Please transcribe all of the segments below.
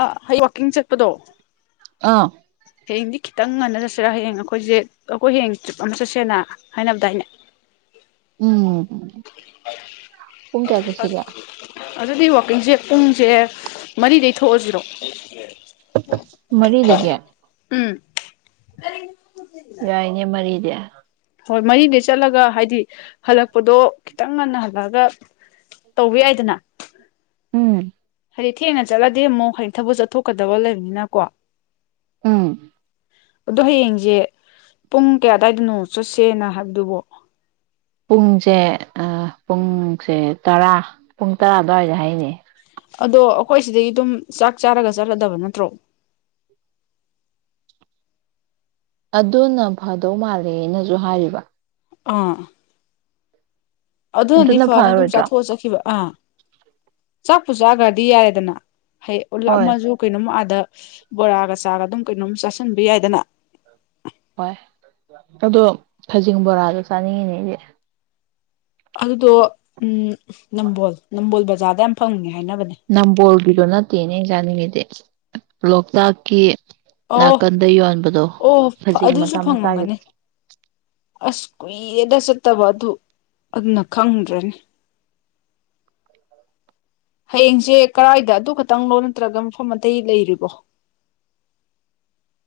ꯑ ꯍ ꯋꯥꯛꯀꯤꯡ ꯆꯠꯄꯗꯣ ꯑꯥ ꯍꯌꯦꯡꯗꯤ ꯈꯤꯇꯪ ꯉꯟꯅ ꯆꯠꯁꯤꯔꯥ ꯍꯌꯦꯡ ꯑꯩꯈꯣꯏꯁꯦ ꯑꯩꯈꯣꯏ ꯍꯌꯦꯡ ꯇꯔꯤꯞ ꯑꯃ ꯆꯠꯁꯦꯅ ꯍꯥꯏꯅꯕꯗꯥꯏꯅꯦ ꯎꯝ ꯄꯨꯡ ꯀꯌꯥ ꯆꯠꯁꯤꯒꯦ ꯑꯗꯨꯗꯤ ꯋꯥꯀꯤꯡ ꯁꯦ ꯄꯨꯡ ꯁꯦ ꯃꯔꯤꯗꯩꯩ ꯊꯣꯛꯑꯁꯤꯔꯣ ꯃꯔꯤꯗꯒꯤ ꯎꯝ ꯑ [inaudible] ꯍꯣꯏ ꯃꯔꯤꯗꯩ ꯆꯠꯂꯒ ꯍꯥꯏꯗꯤ ꯍꯜꯂꯛꯄꯗꯣ ꯈꯤꯇꯪ ꯉꯟꯅ ꯍꯜꯂꯛꯑꯒ ꯇꯧꯕ ꯌꯥꯏꯗꯅ꯫ ꯎꯝ ꯍꯥꯏꯗꯤ ꯊꯦꯡꯅ ꯆꯠꯂꯗꯤ ꯑꯃꯨꯛ ꯍꯥꯏꯗꯤ ꯊꯕꯛ ꯆꯠꯊꯣꯛꯀꯗꯕ ꯂꯩꯕꯅꯤꯅꯀꯣ꯫ ꯎꯝ꯫ ꯑꯗꯣ ꯍꯌꯦꯡꯁꯦ ꯄꯨꯡ ꯀꯌꯥꯗꯥꯋꯥꯏꯗꯅꯣ ꯆꯠꯁꯦꯅ ꯍꯥꯏꯕꯗꯨꯕꯣ? ꯄꯨꯡꯁꯦ ꯄꯨꯡꯁꯦ ꯇꯔꯥ ꯄꯨꯡ ꯇꯔꯥ ꯑꯗꯨꯋꯥꯏꯗ ꯍꯥꯏꯅꯦ꯫ ꯍꯣꯏ ꯁꯤꯗꯒꯤ ꯑꯗꯨꯝ ꯆꯥꯛ ꯆꯥꯔꯒ ꯆꯠꯂꯗꯕ ꯅꯠꯇ꯭ꯔꯣ? ꯑꯗꯨꯅ ꯐꯗꯧ ꯃꯥꯜꯂꯦꯅꯁꯨ ꯍꯥꯏꯔꯤꯕ꯫ ꯑꯥ꯫ ꯑꯗꯨꯅꯗꯤ ꯑꯗꯨꯅ ꯐꯅꯤ ꯑꯗꯨꯝ ꯐꯔꯣꯏꯗ꯭ꯔꯣ ꯆꯥꯊꯣꯛꯑ ꯆꯠꯈꯤꯕ ꯑꯥ꯫ ꯆꯥꯛꯄꯨ ꯆꯥꯈ꯭ꯔꯗꯤ ꯌꯥꯔꯦꯗꯅ꯫ ꯍꯌꯦ ꯎꯂꯥꯞ ꯍꯣꯏ ꯑꯃꯁꯨ ꯀꯩꯅꯣꯃ ꯑꯥꯗ ꯕꯣꯔꯥꯒ ꯆꯥꯒ ꯑꯗꯨꯝ ꯀꯩꯅꯣꯝ ꯆꯥꯁꯤꯟꯕ ꯌꯥꯏꯗꯅ꯫ ꯍꯣꯏ ꯑꯗꯣ ꯈꯖꯤꯡ ꯕꯣꯔꯥꯗꯨ ꯆꯥꯅꯤꯡꯉꯤꯅꯦ ꯑꯩꯗꯤ꯫ ꯑꯗꯨꯗꯣ ꯎꯝ ꯅꯝꯕꯣꯜ ꯅꯝꯕꯣꯜꯗ [unintelligible] ꯐꯪꯉꯦ꯫ ꯍꯥꯏꯅꯕꯅꯦ ꯅꯝꯕꯑꯣꯜꯒꯤꯗꯣ ꯅꯥꯠ ꯇꯦꯅꯦ ꯑꯩꯅ ꯆꯥꯅꯤꯡꯉꯤꯗꯤ ꯂꯣꯛꯇꯥꯛꯀꯤ ꯑꯣ ꯅꯥꯀꯟꯗ ꯌꯣꯟꯕꯗꯣ ꯑꯣ ꯈꯖꯤꯡ ꯑꯗꯨꯁꯨ ꯃꯆꯥ ꯃꯆꯥꯒꯤꯗꯣ ꯐꯪꯉꯝꯒꯅꯤ ꯑꯁ ꯀꯨꯏ ꯌꯦꯗ ꯆꯠꯇꯕ ꯑꯗꯨ ꯑꯗꯨꯅ ꯈꯪꯗ꯭ꯔꯅꯤ꯫ ꯍꯌꯦꯡꯁꯦ ꯀꯔꯥꯏꯗ ꯑꯗꯨ ꯈꯛꯇꯪꯅꯣ ꯅꯠꯇ꯭ꯔꯒ ꯃꯐꯝ ꯑꯇꯩ ꯂꯩꯔꯤꯕꯣ?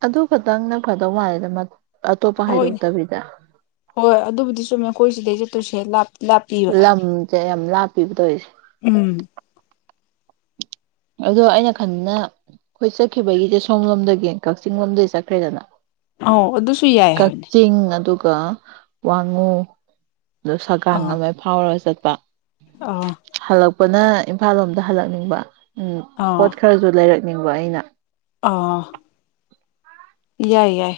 ꯑꯗꯨ ꯈꯛꯇꯪ ꯅ ꯐꯗꯧ ꯃꯜꯂꯦꯗꯥ ꯍꯣꯏꯅꯦ ꯍꯣꯏ ꯑꯗꯨꯕꯨꯗꯤ ꯆꯨꯝꯃꯤ ꯑꯩꯈꯣꯏ ꯁꯤꯗꯩ ꯆꯠꯇꯣꯏꯁꯤ [unintelligible] ꯂꯝꯁꯦ ꯌꯥꯝ ꯂꯥꯞꯄꯤꯕ ꯇꯧꯔꯤꯁꯦ꯫ ꯎꯝ ꯑꯗꯣ ꯑꯩꯅ ꯈꯟꯕꯅ ꯑꯩꯈꯣꯏ ꯆꯠꯈꯤꯕꯒꯤꯁꯦ ꯁꯣꯝ ꯂꯣꯝꯗꯒꯤ ꯀꯛꯆꯤꯡ ꯂꯣꯝꯗꯒꯤ ꯆꯠꯈ꯭ꯔꯦꯗꯅ ꯑ ꯑꯗꯨꯁꯨ ꯌꯥꯏ ꯍꯥꯏꯕꯅꯤ꯫ ꯀ ꯋꯥꯉꯨ ꯑꯗꯨ ꯁꯒꯥꯡ ꯑꯃ ꯐꯥꯎꯔꯒ ꯆꯠ ꯄ꯫ ꯑ꯫ ꯄꯅ ꯏꯝꯐꯥꯜ ꯂꯣꯝꯗ ꯍꯜꯂꯛꯅꯤꯡꯕ꯫ ꯎꯝ ꯑꯥ ꯄꯣꯠ ꯈꯔꯁꯨ ꯂꯩꯔꯛ ꯅꯤꯡꯕ ꯑꯩꯅ ꯑꯥ꯫ ꯌꯥꯏ - ꯌꯥꯏ꯫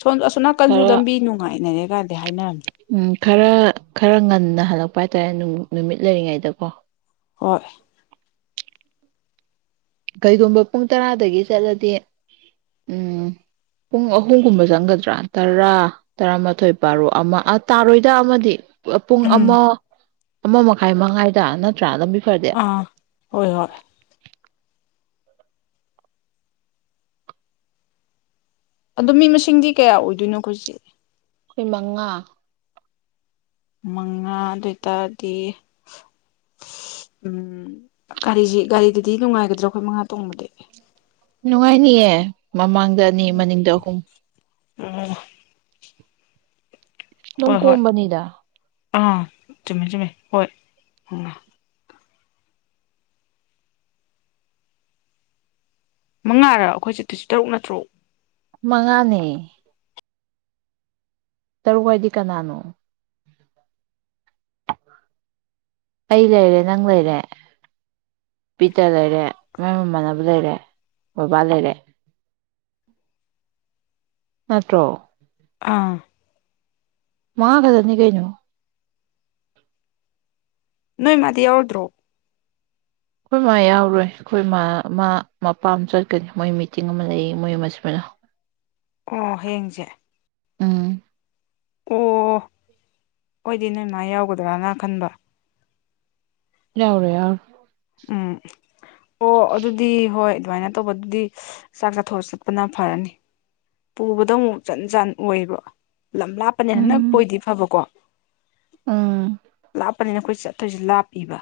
ꯁꯣꯝ ꯑꯁꯣꯅꯥꯀꯟꯁꯨꯨ ꯈꯔ ꯂꯝꯕꯤ ꯅꯨꯡꯉꯥꯏꯅꯔꯦ ꯀꯥꯏꯗꯤ ꯍꯥꯏꯅꯔꯝꯅꯤ꯫ ꯎꯝ ꯈꯔ - ꯈꯔ ꯉꯟꯅ ꯍꯜꯂꯛꯄ ꯍꯥꯏꯇꯥꯔꯦ ꯅꯨꯃꯤꯠ ꯂꯩꯔꯤꯉꯩꯗꯀꯣ꯫ ꯍꯣꯏ ꯀꯩꯒꯨꯝꯕ ꯄꯨꯡ ꯇꯔꯥꯗꯒꯤ ꯆꯠꯂꯗꯤ ꯎꯝ ꯄꯨꯡ ꯑꯍꯨꯝꯒꯨꯝꯕ ꯆꯪꯒꯗ꯭ꯔꯥ ꯇꯔꯥ ꯇꯔꯥꯃꯥꯊꯣꯏ ꯥꯔꯨꯛ ꯑꯃ ꯇꯥꯔꯣꯏꯗ ꯑꯃꯗꯤ ꯄꯨꯡ ꯎꯝ ꯑꯃ ꯑꯃ ꯃꯈꯥꯏ ꯃꯉꯥꯏꯗ ꯅꯠꯇ꯭ꯔꯥ ꯐꯔꯗꯤ ꯑꯥ ꯍꯣꯏ ꯍꯣꯏ ꯑꯗꯣ ꯃꯤ ꯃꯁꯤꯡꯗꯤ ꯀꯌꯥ ꯑꯣꯏꯗꯣꯏꯅꯣ ꯑꯩꯈꯣꯏꯖꯤꯦ ꯑꯩꯈꯣꯏ ꯃꯉꯥ ꯃꯉꯥ ꯑꯗꯨ ꯑꯣꯏꯇꯥꯔꯗꯤ ꯎꯝ ꯒꯥꯔꯤꯁꯤ ꯒꯥꯔꯤꯗꯨꯗꯤ ꯅꯨꯡꯉꯥꯏꯒꯗ꯭ꯔꯣ ꯑꯩꯈꯣꯏ ꯃꯉꯥ ꯇꯣꯡꯕꯗꯤ ꯅꯨꯡꯉꯥꯏꯅꯤꯌꯦ ꯃꯃꯥꯡꯗ ꯑꯅꯤ ꯃꯅꯤꯡꯗ ꯑꯍꯨꯝ ꯑ ꯅꯪ ꯀꯣꯝꯕꯅꯤꯗ ꯑꯥ ꯆꯨꯝꯃꯦ ꯆꯨꯝꯃꯦ ꯍꯣꯏ ꯎꯝ ꯃꯉꯥꯔ ꯑꯩꯈꯣꯏ ꯆꯦ ꯇꯨꯁ ꯇꯔꯨꯛ ꯅꯠꯇ꯭ꯔꯣ ꯃꯉꯥꯅꯦ ꯇꯔꯨꯛꯋꯥꯏꯗꯤ ꯀꯅꯥꯅꯣ ꯑꯩ ꯂꯩꯔꯦ ꯅꯪ ꯂꯩꯔꯦ ꯄꯤꯇ ꯂꯩꯔꯦ ꯃ ꯃꯃꯥꯟꯅꯕ ꯂꯩꯔꯦ ꯕꯕꯥ ꯂꯩꯔꯦ ꯅꯠꯇ꯭ꯔꯣ ꯑꯥ ꯃꯥ ꯀꯗꯅꯤ ꯀꯩꯩꯅꯣ ꯅꯣꯏ ꯃꯥꯗꯤ ꯌꯥꯎꯗ꯭ꯔꯣ ꯑꯩꯈꯣꯏ ꯃꯥ ꯌꯥꯎꯔꯣꯏ ꯑꯩꯈꯣꯏ ꯏ ꯃꯥ ꯃꯥ ꯃꯄꯥꯝ ꯆꯠꯀꯅꯤ ꯃꯣꯏ ꯃꯤꯇꯤꯡ ꯑꯃ ꯂꯩ ꯃꯣꯏ ꯑꯃꯃꯅ ꯑꯣ ꯍꯌꯦꯡꯁꯦ ꯎꯝ ꯑꯣ ꯑꯣꯏꯣꯏꯗꯤ ꯅꯣꯏꯃ ꯌꯥꯎꯒꯗ꯭ꯔꯅ ꯈꯟꯕ ꯌꯥ ꯌꯥꯎꯔ ꯌꯥ ꯎꯝ ꯑꯣ ꯑꯗꯨꯗꯤ ꯍꯣꯏ ꯑꯗꯨꯃꯥꯏꯅ ꯇꯧꯕ ꯑꯗꯨꯗꯤ ꯆꯥꯛ ꯆꯥꯊꯣꯛꯑ ꯆꯠꯄꯅ ꯐꯔꯅꯤ ꯄꯨꯕꯗ ꯑꯃꯨꯛ ꯆꯟ ꯆꯟ ꯑꯣꯏꯕ ꯂꯝ ꯂꯥꯞꯄꯅꯦ ꯍꯟꯗꯛꯄ ꯑꯣꯏꯗꯤ ꯐꯕꯀꯣ ꯑꯝ ꯀꯞꯄꯅꯤꯅ ꯑꯩꯈꯣꯏꯊꯣꯏꯁꯦ ꯂꯥꯞꯏꯕ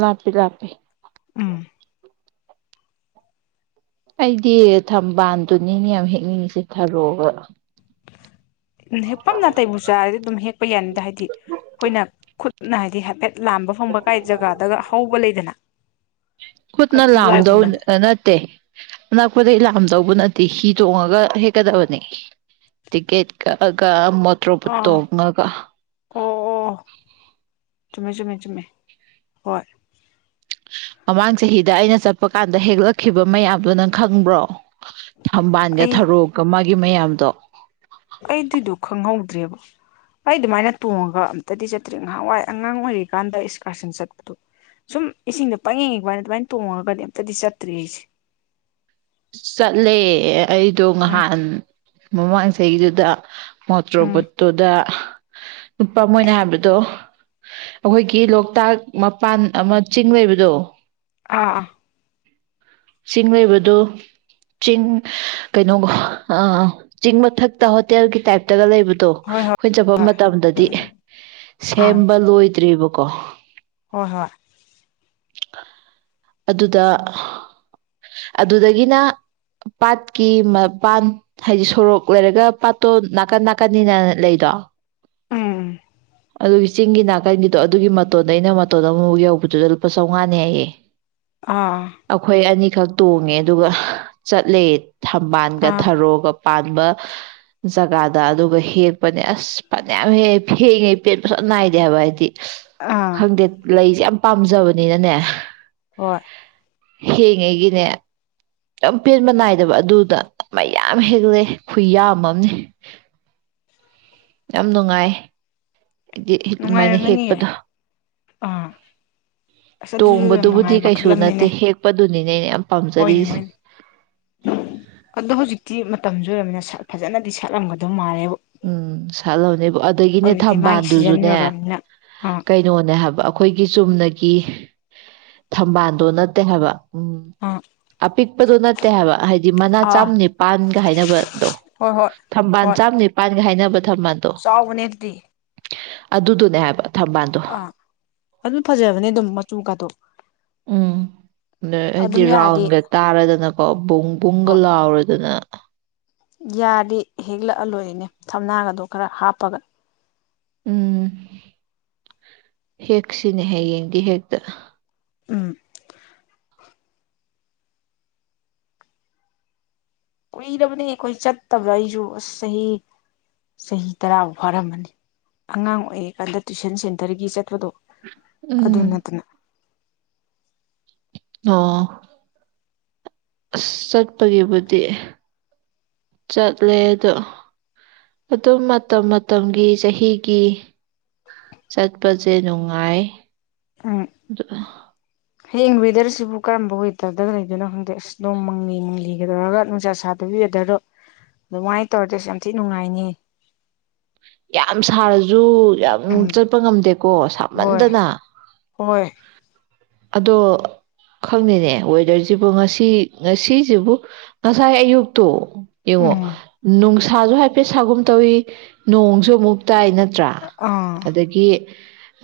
ꯂꯥꯛꯄꯤ ꯂꯥꯛꯄꯤ ꯎꯝ ꯑꯩꯗꯤ ꯊꯝꯕꯥꯜꯗꯨꯅꯤꯅꯦ ꯌꯥꯝ ꯍꯦꯛꯅꯤꯡꯉꯤꯁꯦ ꯊꯔꯣꯒ ꯍꯦꯛꯄꯝ ꯅꯥꯇꯩꯕꯨ ꯆꯥꯔꯗꯤ ꯑꯗꯨꯝ ꯍꯦꯛꯄ ꯌꯥꯅꯤꯗ ꯍꯥꯏꯗꯤ ꯑꯩꯈꯣꯏꯅ ꯈꯨꯠ ꯅꯥ ꯍꯥꯏꯗꯤ ꯍꯥꯏꯐꯦꯠ ꯂꯥꯟꯕ ꯐꯪꯕ ꯀꯥꯏ ꯖꯒꯥꯗꯒ ꯍꯧꯕ ꯂꯩꯗꯅ ꯈꯨꯠꯅ ꯂꯥꯝꯗꯧ ꯑꯗꯨꯋꯥꯏꯒꯨꯝꯕꯗ ꯅꯠꯇꯦ ꯇꯤ ꯍꯤ ꯇꯣꯡꯉꯒ ꯍꯦꯛꯀꯗꯕꯅꯤ ꯇꯤꯛꯀꯦꯠ ꯀꯛꯑꯒ ꯃꯣꯇ꯭ꯔꯣꯕꯨ ꯑꯥ ꯇꯣꯉꯒ ꯃꯤ ꯆꯃꯦ ꯆꯃꯦ ꯍꯣꯏ ꯃꯃꯥꯡ ꯆꯍꯤꯗ ꯑꯩꯅ ꯆꯠꯄ ꯀꯥꯟꯗ ꯍꯦꯛꯂꯛꯈꯤꯕ ꯃꯌꯥꯝꯗꯨ ꯅꯪ ꯈꯪꯕ꯭ꯔꯣ ꯍꯝꯕꯥꯜꯒ ꯑꯩ ꯊꯔꯣꯛꯀ ꯃꯥꯒꯤ ꯌꯨꯝ ꯃꯌꯥꯝꯗꯣ ꯑꯩ ꯗꯨꯗꯣ ꯈꯪꯍꯧꯗ꯭ꯔꯦꯕ ꯑꯩ ꯑꯗꯨꯃꯥꯏꯅ ꯇꯣꯡꯉꯒ ꯑꯝꯇꯗꯤ ꯆꯠꯇ꯭ꯔꯤ ꯉꯥꯏꯍꯥꯟꯋꯥꯏ ꯑꯉꯥꯡ ꯑꯣꯏꯔꯤꯀꯥꯟꯗ ꯏꯁꯀꯥꯔꯁꯟ ꯆꯠꯄꯗꯣ ꯁꯨꯝ ꯏꯁꯤꯡꯗ [unintelligible] ꯑꯗꯨꯃꯥꯏꯅ ꯇꯣꯡꯉꯒꯗꯤ ꯑꯝꯇꯗꯤ ꯆꯠꯇ꯭ꯔꯤ ꯑꯩꯖꯦ꯫ ꯆꯠꯂꯦ ꯑꯩꯗꯣ ꯑ ꯉꯍꯥꯟ ꯃꯃꯥꯡ ꯆꯍꯤꯗꯨꯗ ꯎꯝ ꯃꯣꯇ꯭ꯔꯣꯕꯨꯠꯇꯨꯗ ꯂꯨꯄꯥ ꯃꯣꯢꯏꯅ ꯍꯥꯏꯕꯗꯣ ꯑꯩꯈꯣꯏꯒꯤ ꯂꯣꯛꯇꯥꯛ ꯃꯄꯥꯟ ꯑꯃ ꯆꯤꯡ ꯂꯩꯕꯗꯣ ꯑꯥ ꯑ꯫ ꯆꯤꯡ ꯂꯩꯕꯗꯣ ꯆꯤꯡ ꯀꯩꯅꯣꯒ [unintelligible] ꯆꯤꯡ ꯃꯊꯛꯇ ꯍꯣꯇꯦꯜꯒꯤ ꯇꯥꯏꯞꯇꯒ ꯂꯩꯕ ꯇꯣ ꯍꯣꯏ ꯍꯣꯏ ꯑꯩꯈꯣꯏ ꯆꯠꯄ ꯃꯇꯝꯗꯗꯤ ꯑꯥ ꯁꯦꯝꯕ ꯂꯣꯏꯗ꯭ꯔꯤꯕ ꯀꯣ ꯍꯣꯏ ꯍꯣꯏ꯫ [unintelligible] ꯑꯗꯨꯗ ꯑꯗꯨꯗꯒꯤꯅ ꯄꯥꯠꯀꯤ ꯃꯄꯥꯟ ꯍꯥꯏꯗꯤ ꯁꯣꯔꯣꯛ ꯂꯩꯔꯒ ꯄꯥꯠꯇꯣ ꯅꯥꯀꯟ ꯅꯥꯀꯟꯅꯤꯅ ꯂꯩꯗꯣ ꯎꯝ꯫ ꯑꯗꯨꯒꯤ ꯆꯤꯡꯒꯤ ꯅꯥꯀꯟꯒꯤꯗꯣ ꯑꯗꯨꯒꯤ ꯃꯇꯣꯟꯗꯩꯅ ꯃꯇꯣꯟꯗ ꯑꯃꯕꯨꯛ ꯌꯧꯕꯗꯨꯗ ꯂꯨꯄꯥ ꯆꯧꯉꯥꯅꯦꯌꯦ꯫ ꯑꯥ ꯑꯩꯈꯣꯏ ꯑꯅꯤ ꯈꯛ ꯇꯣꯡꯉꯦ ꯑꯗꯨꯒ ꯆꯠꯂꯦ ꯊꯝꯕꯥꯜꯒ ꯑꯥ ꯊꯔꯣꯒ ꯄꯥꯟꯕ ꯖꯒꯥꯗ ꯑꯗꯨꯒ ꯍꯦꯛꯄꯅꯦ ꯑꯁ ꯐꯅꯌꯥꯝ ꯍꯦꯛꯑꯦ ꯐꯦꯡꯉꯦ ꯄꯦꯟꯕ [unintelligible] ꯅꯥꯏꯗꯦꯕ ꯍꯥꯏꯕ ꯑꯩꯗꯤ꯫ ꯑꯥ ꯈꯪꯗꯦ ꯂꯩ ꯌꯥꯝ ꯄꯥꯝꯖꯕꯅꯤꯅꯅꯦ ꯍꯣꯏ꯫ ꯍꯦꯛꯏꯉꯩꯒꯤꯅꯦ [unintelligible] ꯄꯦꯟꯕ ꯅꯥꯏꯗꯕ ꯑꯗꯨꯗ ꯃꯌꯥꯝ ꯍꯦꯜꯂꯛꯑꯦ ꯈꯨꯌꯥꯝꯑꯝꯅꯤ꯫ ꯌꯥꯝ ꯅꯨꯡꯉꯥꯏ [unintelligible] ꯑꯗꯨꯃꯥꯏꯅ ꯅꯨꯡꯉꯥꯏꯔꯝꯒꯅꯤꯌꯦ ꯍꯦꯛꯄꯗ ꯑꯥ ꯑꯁ ꯑꯗꯨꯁꯨ ꯌꯥꯝ ꯅꯨꯡꯉꯥꯏ ꯇꯣꯡꯕꯗꯨꯕꯨꯗꯤ ꯀꯩꯁꯨ ꯃꯈꯜ ꯅꯠꯇꯦ ꯑꯃꯅꯤꯅꯦ ꯍꯦꯛꯄ [unintelligible] ꯍꯣꯏꯅꯦ ꯍꯣꯏꯅꯦ ꯑꯗꯣ ꯍꯧꯖꯤꯛꯇꯤ ꯃ ꯇꯝꯖꯨ ꯑꯣꯢꯔꯃꯤꯅ ꯁꯥꯠ ꯐꯖꯅꯗꯤ ꯁꯥꯠꯂꯝꯃꯗꯧ ꯃꯥꯜꯂꯦ꯫ ꯎꯝ ꯁꯠꯂꯕꯅꯦ ꯑꯗꯒꯤꯅꯦ ꯍꯧꯖꯤꯛꯇꯤ ꯃꯥꯒꯤ ꯁꯤꯖꯟ ꯊꯝꯕꯥꯜꯗꯨꯖꯨꯅꯦ ꯌꯧꯔꯛꯑꯕꯅꯤꯅ ꯑꯥ ꯀꯩꯅꯣꯅꯦ ꯍꯥꯏꯕ ꯑꯩꯈꯣꯏꯒꯤ ꯆꯨꯝꯅꯒꯤ ꯊꯝꯕꯥꯟꯗꯣ ꯅꯠꯇꯦ ꯍꯥꯏꯕ ꯎꯝ ꯑꯥ ꯑꯄꯤꯛꯄꯗꯣ ꯅꯠꯇꯦ ꯍꯥꯏꯕ ꯍꯥꯏꯗꯤ ꯃꯅꯥ ꯑꯥ ꯆꯥꯝ ꯅꯤꯄꯥꯟꯒ ꯍꯥꯏꯅꯕꯗꯣ ꯍꯣꯏ ꯍꯣꯏ ꯊꯝꯕꯥꯟ ꯍꯣꯏ ꯆꯥꯝꯅꯤ [unintelligible] ꯆꯥꯎꯕꯅꯦ ꯑꯗꯨꯗꯤ꯫ ꯑꯗꯨꯗꯨꯅꯦ ꯍꯥꯏꯕ꯫ ꯊꯝꯕꯥꯜꯗꯣ ꯑꯥ ꯑꯗꯨ ꯐꯖꯕꯅꯦ ꯑꯗꯨꯝ ꯃꯆꯨ ꯀꯥꯇꯣ꯫ ꯎꯝ ꯑꯗꯩꯩ ꯍꯥꯏꯗꯤ ꯔꯥꯎꯟꯒ ꯇꯥꯔꯗꯅꯀꯣ ꯕꯨꯡ ꯄꯨꯡꯒ ꯍꯣꯏ ꯂꯥꯎꯔꯗꯅ ꯅ ꯌꯥꯔꯗꯤ ꯍꯦꯛꯂꯛꯑ ꯂꯣꯏꯔꯅꯦ ꯊꯝꯅꯥꯒꯗꯣ ꯈꯔ ꯍꯥꯞꯄꯒ ꯎꯝ ꯍꯦꯛꯁꯤꯅꯦ ꯍꯌꯦꯡꯗꯤ ꯍꯦꯛꯇ ꯎꯝ ꯀꯨꯏꯔꯕꯅꯤ ꯑꯩꯈꯣꯏ ꯆꯠꯇꯕ꯭ꯔꯥ ꯑꯩꯁꯨ ꯑꯁ ꯆꯍꯤ ꯆꯍꯤ ꯇꯔꯥꯃꯨꯛ ꯐꯥꯔꯝꯃꯅꯤ ꯑꯉꯥꯡ ꯑꯣꯏꯔꯤꯀꯥꯟꯗ ꯇꯨꯏꯁꯟ ꯁꯦꯟꯇꯔꯒꯤ ꯆꯠꯄꯗꯣ ꯑꯗꯨ ꯎꯝ ꯅꯠꯇꯅ ꯑꯣ ꯑꯁ ꯆꯠꯄꯒꯤꯕꯨꯗꯤ ꯆꯠꯂꯦ ꯑꯗꯣ ꯑꯗꯨꯝ ꯃꯇꯝ ꯃꯇꯝꯒꯤ ꯆꯍꯤꯒꯤ ꯆꯠꯄꯁꯦ ꯅꯨꯡꯉꯥꯏ ꯎꯝ ꯑꯗ ꯍꯌꯦꯡ ꯋꯦꯗꯔꯁꯤꯕꯨ ꯀꯔꯝꯕ ꯋꯦꯗꯔꯗ ꯂꯩꯗꯣꯏꯅꯣ ꯈꯪꯗꯦ ꯑꯁ ꯅꯝ ꯃꯪꯂꯤ ꯃꯪꯂꯤꯒꯗꯧꯔꯒ ꯅꯨꯡꯁꯥ ꯁꯥꯗꯕꯤ ꯋꯦꯗꯔꯗꯣ ꯑꯗꯨꯃꯥꯏꯅ ꯇꯧꯔꯗꯤ ꯑꯁ ꯌꯥꯝ ꯊꯤ ꯅꯨꯡꯉꯥꯏꯅꯤ ꯌꯥꯝ ꯁꯥꯔꯁꯨ ꯌꯥꯝ ꯎꯝ ꯆꯠꯄ ꯉꯝꯗꯦꯀꯣ ꯍꯣꯏ ꯁꯥꯃꯟꯗꯅ ꯍꯣꯏ ꯑꯗꯣ ꯈꯪꯅꯤꯅꯦ ꯋꯦꯗꯔꯁꯤꯕꯨ ꯉꯁꯤ ꯉꯁꯤꯁꯤꯕꯨ ꯉꯁꯥꯏ ꯑꯌꯨꯛꯇꯣ ꯌꯦꯡꯉꯣ ꯎꯝ ꯅꯨꯡꯁꯥ ꯁꯥꯁꯨ ꯍꯥꯏꯐꯦꯠ ꯁꯥꯒꯨꯝ ꯇꯧꯏ ꯅꯣꯡꯁꯨ ꯑꯃꯨꯛ ꯇꯥꯏ ꯅꯠ ꯅꯠꯇ꯭ꯔꯥ ꯑꯥ ꯑꯗꯒꯤ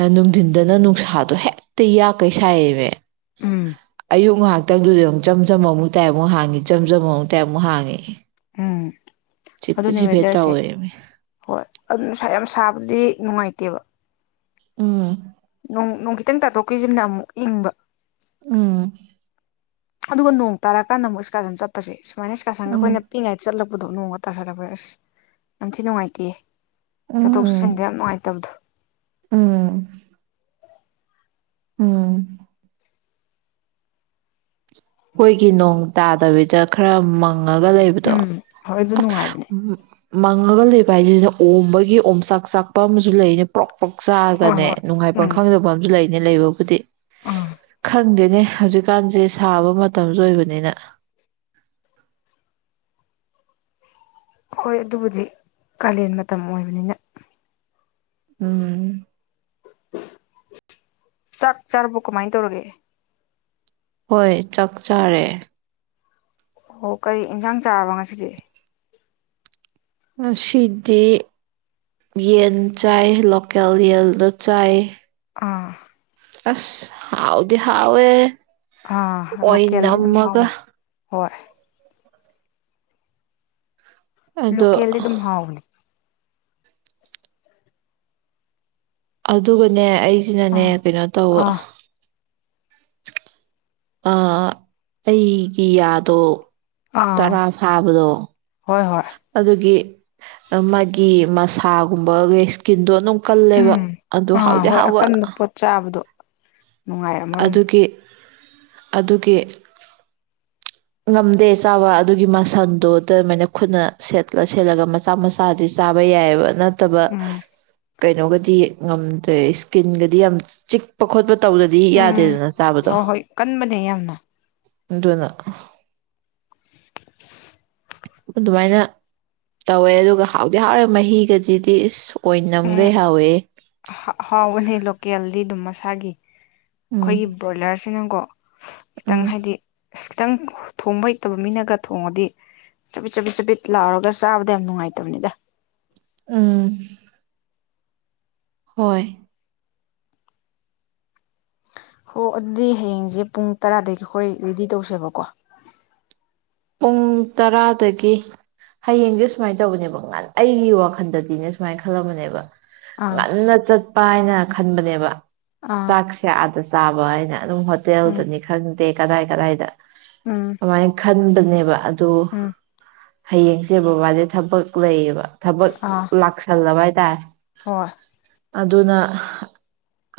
ꯑ ꯅꯨꯡꯊꯤꯟꯗꯅ ꯅꯨꯡꯁꯥꯗꯣ ꯍꯦꯛꯇ ꯌꯥꯛꯈꯩ ꯁꯥꯏꯌꯦꯃꯤ ꯎꯝ ꯑꯌꯨꯛ ꯉꯥꯛꯇꯪꯗꯨꯗ ꯑꯃꯨꯛ ꯆꯝ ꯑꯃꯨꯛ ꯇꯥꯏ ꯑꯃꯨꯛ ꯍꯥꯡꯉꯤ ꯆꯝ ꯆꯝ ꯑꯃꯨꯛ ꯇꯥꯏ ꯑꯃꯨꯛ ꯍꯥꯡꯉꯤ ꯎꯝ ꯆꯤꯐꯦꯠ ꯑꯗꯨꯅꯦ ꯆꯤꯐꯦꯠ ꯋꯦꯗꯔꯁꯦ ꯇꯧꯋꯦꯃꯤ ꯍꯣꯏ ꯑꯗꯨ ꯌꯥꯝ ꯁꯥꯕꯗꯤ ꯅꯨꯡꯉꯥꯏꯇꯦꯕ ꯎꯝ ꯅꯣꯡ ꯈꯤꯇꯪ ꯇꯥꯊꯣꯛꯈꯤꯕꯁꯤꯅ ꯑꯃꯨꯛ ꯏꯪꯕ ꯎꯝ ꯑꯗꯨꯒ ꯅꯣꯡ ꯇꯥꯔꯀꯥꯟꯗ ꯑꯃꯨꯛ ꯏꯁꯀꯥꯗꯟ ꯆꯠꯄꯁꯦ ꯁꯨꯃꯥꯏꯅ ꯏꯁꯀꯁꯥꯡꯒ ꯎꯝ ꯈꯣꯏꯅ ꯄꯤꯛꯏꯉꯥꯏꯗ ꯆꯠꯂꯛ ꯄꯨꯗꯣꯛ ꯅꯣꯡꯒ ꯇꯥꯁꯟꯂꯛꯄꯩ ꯑꯁ ꯌꯥꯝ ꯊꯤ ꯅꯨꯡꯉꯥꯏꯇꯦ ꯎꯝ ꯆꯠꯊꯣ ꯛ ꯎꯝ ꯆꯠꯁꯤꯟꯗ ꯌꯥꯝ ꯅꯨꯡꯉꯥꯏꯇꯕꯗꯣ ꯎꯝ ꯎꯝ ꯑꯩꯈꯣꯏꯒꯤ ꯅꯣꯡ ꯇꯥꯗꯕꯤꯗ ꯈꯔ ꯐꯪꯉꯒ ꯂꯩꯕꯗꯣ ꯎꯝ ꯍꯣꯏ ꯑꯗꯨ ꯑꯁ ꯅꯨꯡꯉꯥꯏꯕꯅꯦ ꯎ ꯃꯪꯉꯒ ꯂꯩꯕ ꯍꯥꯏꯁꯤꯁꯤꯅ ꯑꯣꯝꯕꯒꯤ ꯑꯣ ꯆꯥꯛ ꯆꯥꯛꯄ ꯑꯃꯁꯨ ꯂꯩꯅꯦ ꯄ꯭ꯔꯣꯛ ꯄꯣꯛ ꯍꯣꯏ ꯆꯥꯔꯒꯅꯦ ꯍꯣꯏ ꯅꯨꯡꯉꯥꯏꯐꯝ ꯈꯪꯗꯕ ꯑꯃꯁꯨ ꯂꯩ ꯑ ꯂꯩꯕꯕꯨꯗꯤ ꯑꯥ ꯈꯪꯗꯦꯅꯦ ꯍꯧꯖꯤꯛꯀꯥꯟꯁꯦ ꯊꯥꯕ ꯃꯇꯝꯁꯨ ꯑꯣꯏꯕꯅꯤꯅ ꯍꯣꯏ ꯑꯗꯨꯕꯨꯗꯤ ꯀꯥꯂꯦꯟ ꯃꯇꯝ ꯑꯣꯏꯕꯅꯤꯅ ꯎꯝ ꯆꯥꯛ ꯆꯥꯔꯕꯣ ꯀꯃꯥꯏ ꯇꯧꯔꯒꯦ ꯍꯣꯏ ꯆꯥꯛ ꯆꯥꯔꯦ ꯑꯣ ꯀꯔꯤ ꯏꯟꯁꯥꯡ ꯆꯥꯔꯕ ꯉꯁꯤꯗꯤ ꯉꯥꯁꯤꯗꯤ ꯌꯦꯟ ꯆꯥꯏ ꯂꯣꯀꯦꯜ ꯌꯦꯟꯗꯣ ꯆꯥꯏ ꯑꯥ ꯑꯁ ꯍꯥꯎꯗꯤ ꯍꯥꯎꯋꯦ ꯑꯥ ꯑꯣꯏ ꯂꯣꯀꯦꯜ ꯗꯤ ꯗꯨꯝ ꯅꯝꯃꯒ ꯍꯥꯥꯎꯕꯅꯤ ꯍꯣꯏ ꯑꯗꯣ ꯂꯣꯂꯦꯜ ꯗꯤ ꯑꯗꯨꯝ ꯍꯥꯎꯕꯅꯦ ꯑꯗꯨꯒꯅꯦ ꯑꯩꯁꯤꯅꯅꯦ ꯑꯥ ꯀꯩꯅꯣ ꯇꯧ ꯑꯥ ꯑ ꯑꯩꯒꯤ ꯌꯥꯗꯣ ꯑꯥ ꯇꯔꯥ ꯐꯥꯕꯗꯣ ꯍꯣꯏ ꯍꯣꯏ ꯑꯗꯨꯒꯤ ꯃꯥꯒꯤ ꯃꯁꯥꯒꯨꯝꯕ ꯏꯁꯀꯤꯟꯗꯣ ꯑꯗꯨꯝ ꯀꯜꯂꯦꯕ ꯎꯝ ꯑꯗꯨ ꯑꯥ ꯍꯥꯎꯗꯤ ꯍꯣꯏ ꯍꯥꯎꯕ ꯅꯨꯡꯉꯥꯏꯝꯃ ꯔꯣꯏ ꯅꯤ ꯑꯗꯨꯒꯤ ꯑꯗꯨꯒꯤ ꯉꯝꯗꯦ ꯆꯥꯕ ꯑꯗꯨꯒꯤ ꯃꯁꯟꯗꯨꯣ ꯑꯗꯨꯃꯥꯏꯅ ꯈꯨꯠꯅ ꯁꯦꯠꯂ ꯁꯦꯠꯂꯒ ꯃꯆꯥ ꯃꯆꯥꯗꯤ ꯆꯥꯕ ꯌꯥꯏꯌꯦꯕ ꯇꯕ ꯎꯝ ꯀꯩꯅꯣꯒꯗꯤ ꯉꯝꯗꯦ ꯏꯁ꯭ꯀꯤꯟꯒꯗꯤ ꯌꯥꯝ ꯆꯤꯛꯄ ꯈꯣꯠꯄ ꯇꯧꯗꯗꯤ ꯎꯝ ꯌꯥꯗꯦꯗꯅ ꯆꯥꯕꯗꯣ ꯍꯣꯏ ꯍꯣꯏ ꯀꯟꯕꯅꯦ ꯌꯥꯝꯅ ꯏꯅ [inaudible] ꯑꯗꯨꯃꯥꯏꯅ ꯇꯧꯋꯦ ꯑꯗꯨꯒ ꯍꯥꯎꯗꯤ ꯍꯥꯎꯔꯦ ꯃꯍꯤꯒꯗꯨꯗꯤ ꯑꯥꯏ ꯅꯝꯒꯩ ꯍꯥꯎꯋꯦ ꯑꯣꯍꯩ ꯂꯣꯀꯦꯜꯗꯤ ꯑꯗꯨꯝ ꯃꯁꯥꯒꯤ ꯎꯝ ꯑꯩꯈꯣꯏꯒꯤ ꯕꫭꯂꯔ ꯁꯤ ꯅꯒꯣ ꯈꯤꯇꯪ ꯎꯝ ꯍꯥꯏꯗꯤ ꯑꯁ ꯈꯤꯇꯪ ꯊꯣꯡꯕ ꯍꯩꯇꯕ ꯃꯤꯅꯒ ꯊꯣꯡꯉꯗꯤ ꯆꯄꯤꯠ ꯆꯄꯤꯠ ꯆꯄꯤꯠ ꯂꯥꯎꯔꯒ ꯆꯥꯕꯗ ꯌꯥꯝ ꯅꯨꯡꯉꯥꯏꯇꯕꯅꯤꯗ ꯎꯝ ꯍꯣꯏ ꯍꯣ ꯑꯗꯨꯗꯤ ꯍꯌꯦꯡꯁꯦ ꯄꯨꯡ ꯇꯔꯥꯗꯒꯤ ꯑꯩꯈꯣꯏ ꯔꯦꯗꯤ ꯇꯧꯁꯦꯕꯀꯣ ꯄꯨꯡ ꯇꯔꯥꯗꯒꯤ ꯍꯌꯦꯡꯗꯤ ꯁꯨꯃꯥꯏꯅ ꯇꯧꯕꯅꯦꯕ ꯉꯥꯟ ꯑꯩꯒꯤ ꯋꯥꯈꯜꯗꯗꯤꯅꯦ ꯁꯨꯃꯥꯏꯅ ꯈꯜꯂꯝꯕꯅꯦꯕ ꯑꯥ ꯉꯟꯅ ꯆ ꯄꯥꯏꯅ ꯈꯟꯕꯅꯦꯕ ꯑꯥ ꯆꯥꯛꯁꯦ ꯑꯥꯗ ꯆꯥ ꯆꯥꯕ ꯍꯥꯏꯅ ꯑꯗꯨꯝ ꯎꯝ ꯍꯣꯇꯦꯜꯗꯅꯤ ꯈꯪꯗꯦ ꯀꯗꯥꯏ- ꯀꯗꯥꯏꯗ ꯎꯝ ꯑꯥꯏ ꯈꯟ [unintelligible] ꯑꯗꯨ ꯎꯝ ꯍꯌꯦꯡꯁꯦ ꯕꯕꯥꯗꯤ ꯊꯕꯛ ꯂꯩꯌꯦꯕ ꯊꯕꯛ ꯑꯥ ꯂꯥꯛꯁꯜꯂꯕ [unintelligible] ꯍꯣꯏ꯫ ꯑꯗꯨꯅ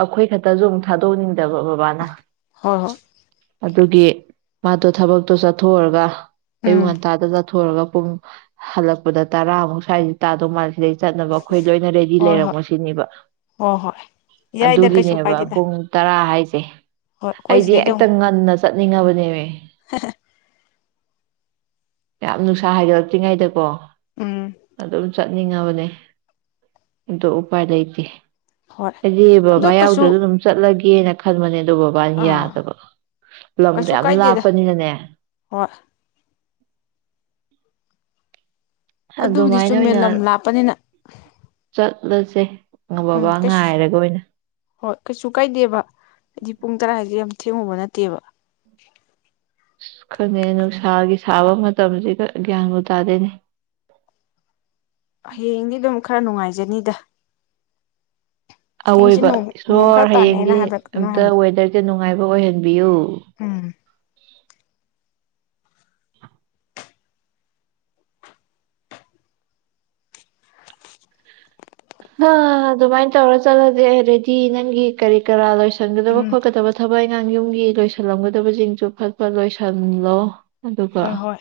ꯑꯩꯈꯣꯏ ꯈꯛꯇꯁꯨ ꯑꯃꯨꯛ ꯊꯥꯗꯣꯛꯅꯤꯡ ꯗꯕ ꯕꯥꯕꯥ ꯅꯥ ꯍꯣꯏ ꯍꯣꯏ ꯑꯗꯨꯒꯤ ꯃꯥꯗꯣ ꯊꯕꯛꯇꯣ ꯆꯠꯊꯣꯛꯑꯒ ꯑꯌꯨꯛ ꯎꯝ ꯉꯟꯇꯥꯅꯥ ꯆꯠ ꯊꯣꯀ ꯎꯔꯒꯥ ꯄꯨꯡ ꯍꯜꯂꯛꯄꯗ ꯇꯔꯥꯃꯨꯛ ꯁ꯭ꯋꯥꯏꯁꯤ ꯇꯥꯗꯧ ꯃꯥꯜꯂꯦ꯫ ꯁꯤꯗꯩ ꯆꯠꯅꯕ ꯑꯩꯈꯣꯏ ꯂꯣꯏꯅ ꯔꯦꯗꯤ ꯍꯣꯏ ꯍꯣꯏ ꯂꯩꯔꯝꯃꯣ ꯁꯤꯅꯤꯕ ꯍꯣꯏ ꯍꯣꯏ ꯌꯥꯏꯗ ꯀꯩꯁꯨ ꯑꯗꯨꯒꯤꯅꯦꯕ ꯀꯥꯏꯗꯦꯗ ꯄꯨꯡ ꯇꯔꯥ ꯍꯥꯏ ꯍꯣꯏ [unintelligible] ꯑꯩꯈꯣꯏ ꯑꯩꯗꯤ ꯁꯤꯗꯩꯗ ꯍꯦꯛꯇ ꯑꯃꯨꯛ ꯉꯟꯅ ꯆꯠꯅꯤꯡꯉꯕꯅꯦꯃꯤ꯫ ꯌꯥꯝ ꯅꯨꯡꯁꯥ ꯍꯥꯏꯗꯣꯔꯛꯇ꯭ꯔꯤꯉꯩꯗꯀꯣ ꯎꯝ ꯑꯗꯨꯝ ꯆꯠ ꯅꯤꯡꯉꯕꯅꯦ ꯑꯗꯣ ꯎꯄꯥꯏ ꯂꯩꯇꯦ꯫ ꯍꯣꯏ ꯑꯩꯆꯦ ꯑꯗꯨ ꯕꯕꯥ ꯀꯩꯁꯨ ꯌꯥꯎꯗ꯭ꯔꯁꯨ ꯑꯗꯨꯝ ꯆꯠꯂꯒꯦ [unintelligible] ꯑꯗꯨ ꯕꯕꯥꯅ ꯑꯥ ꯌꯥꯗꯕ ꯂꯝꯗꯣ ꯀꯩꯁꯨ ꯌꯥꯝ ꯀꯥꯏꯗꯦꯗ ꯂꯥꯞꯄꯅꯤꯅꯅꯦ ꯍꯣꯏ ꯑꯗꯨꯕꯨꯗꯤ ꯑꯗꯨꯃꯥꯏꯅ ꯆꯨꯝꯃꯦ ꯑꯣꯏꯅ ꯂꯝ ꯂꯥꯞꯄꯅꯤꯅ ꯑꯗꯨꯁꯦ ꯎꯝ ꯕꯕꯥ ꯀꯩꯁꯨ ꯉꯥꯏꯔꯒ ꯑꯣꯏꯅ ꯍꯣꯏ ꯀꯩꯁꯨ ꯀꯥꯏꯗꯦꯕ ꯍꯥꯏꯗꯤ ꯄꯨꯡ ꯇꯔꯥ ꯍꯥꯏꯁꯦ ꯌꯥꯝ ꯊꯦꯡꯉꯨꯕ ꯅꯠꯇꯦꯕ꯫ ꯑꯁ ꯈꯪꯗꯦꯅꯦ ꯅꯨꯡꯁꯥꯒꯤ ꯁꯥꯕ ꯃꯇꯝꯁꯤꯗ ꯒ꯭ꯌꯥꯟꯕꯨ ꯇꯥꯗꯦꯅꯦ꯫ ꯍꯌꯦꯡꯗꯤ ꯑꯗꯨꯝ ꯈꯔ ꯅꯨꯡꯉꯥꯏ ꯖꯅꯤꯗ ꯑꯋꯣꯏꯕ ꯏꯁꯣꯔ ꯍꯌꯦꯡꯗꯤ ꯍꯥꯏꯕ ꯀꯩꯅꯣ ꯑꯝꯇ ꯍꯥꯏꯕꯅꯤ ꯋꯦꯗꯔꯁ ꯅꯨꯡꯉꯥꯏꯕ ꯑꯣꯏꯍꯟꯕꯤꯌꯨ! ꯎꯝ ꯍꯥ ꯑꯗꯨꯃꯥꯏꯅ ꯇꯧꯔ ꯆꯠꯂꯖꯤ ꯗꯤ ꯅꯪꯒꯤ ꯀꯔꯤ- ꯀꯔꯥ ꯂꯣꯏꯁꯟ ꯁꯟꯒꯗꯕ ꯎꯝ ꯈꯣꯠꯀꯗꯕ ꯊꯕꯛ ꯑꯉꯥꯡ ꯌꯨꯝꯒꯤ ꯂꯣꯏꯁꯤꯜꯂꯝꯒꯗꯕꯁꯤꯡꯁꯨ ꯐꯠ ꯐ ꯂꯣꯏꯁꯤꯜꯂꯣ ꯑꯗꯨꯒ ꯍꯣꯏ ꯍꯣꯏ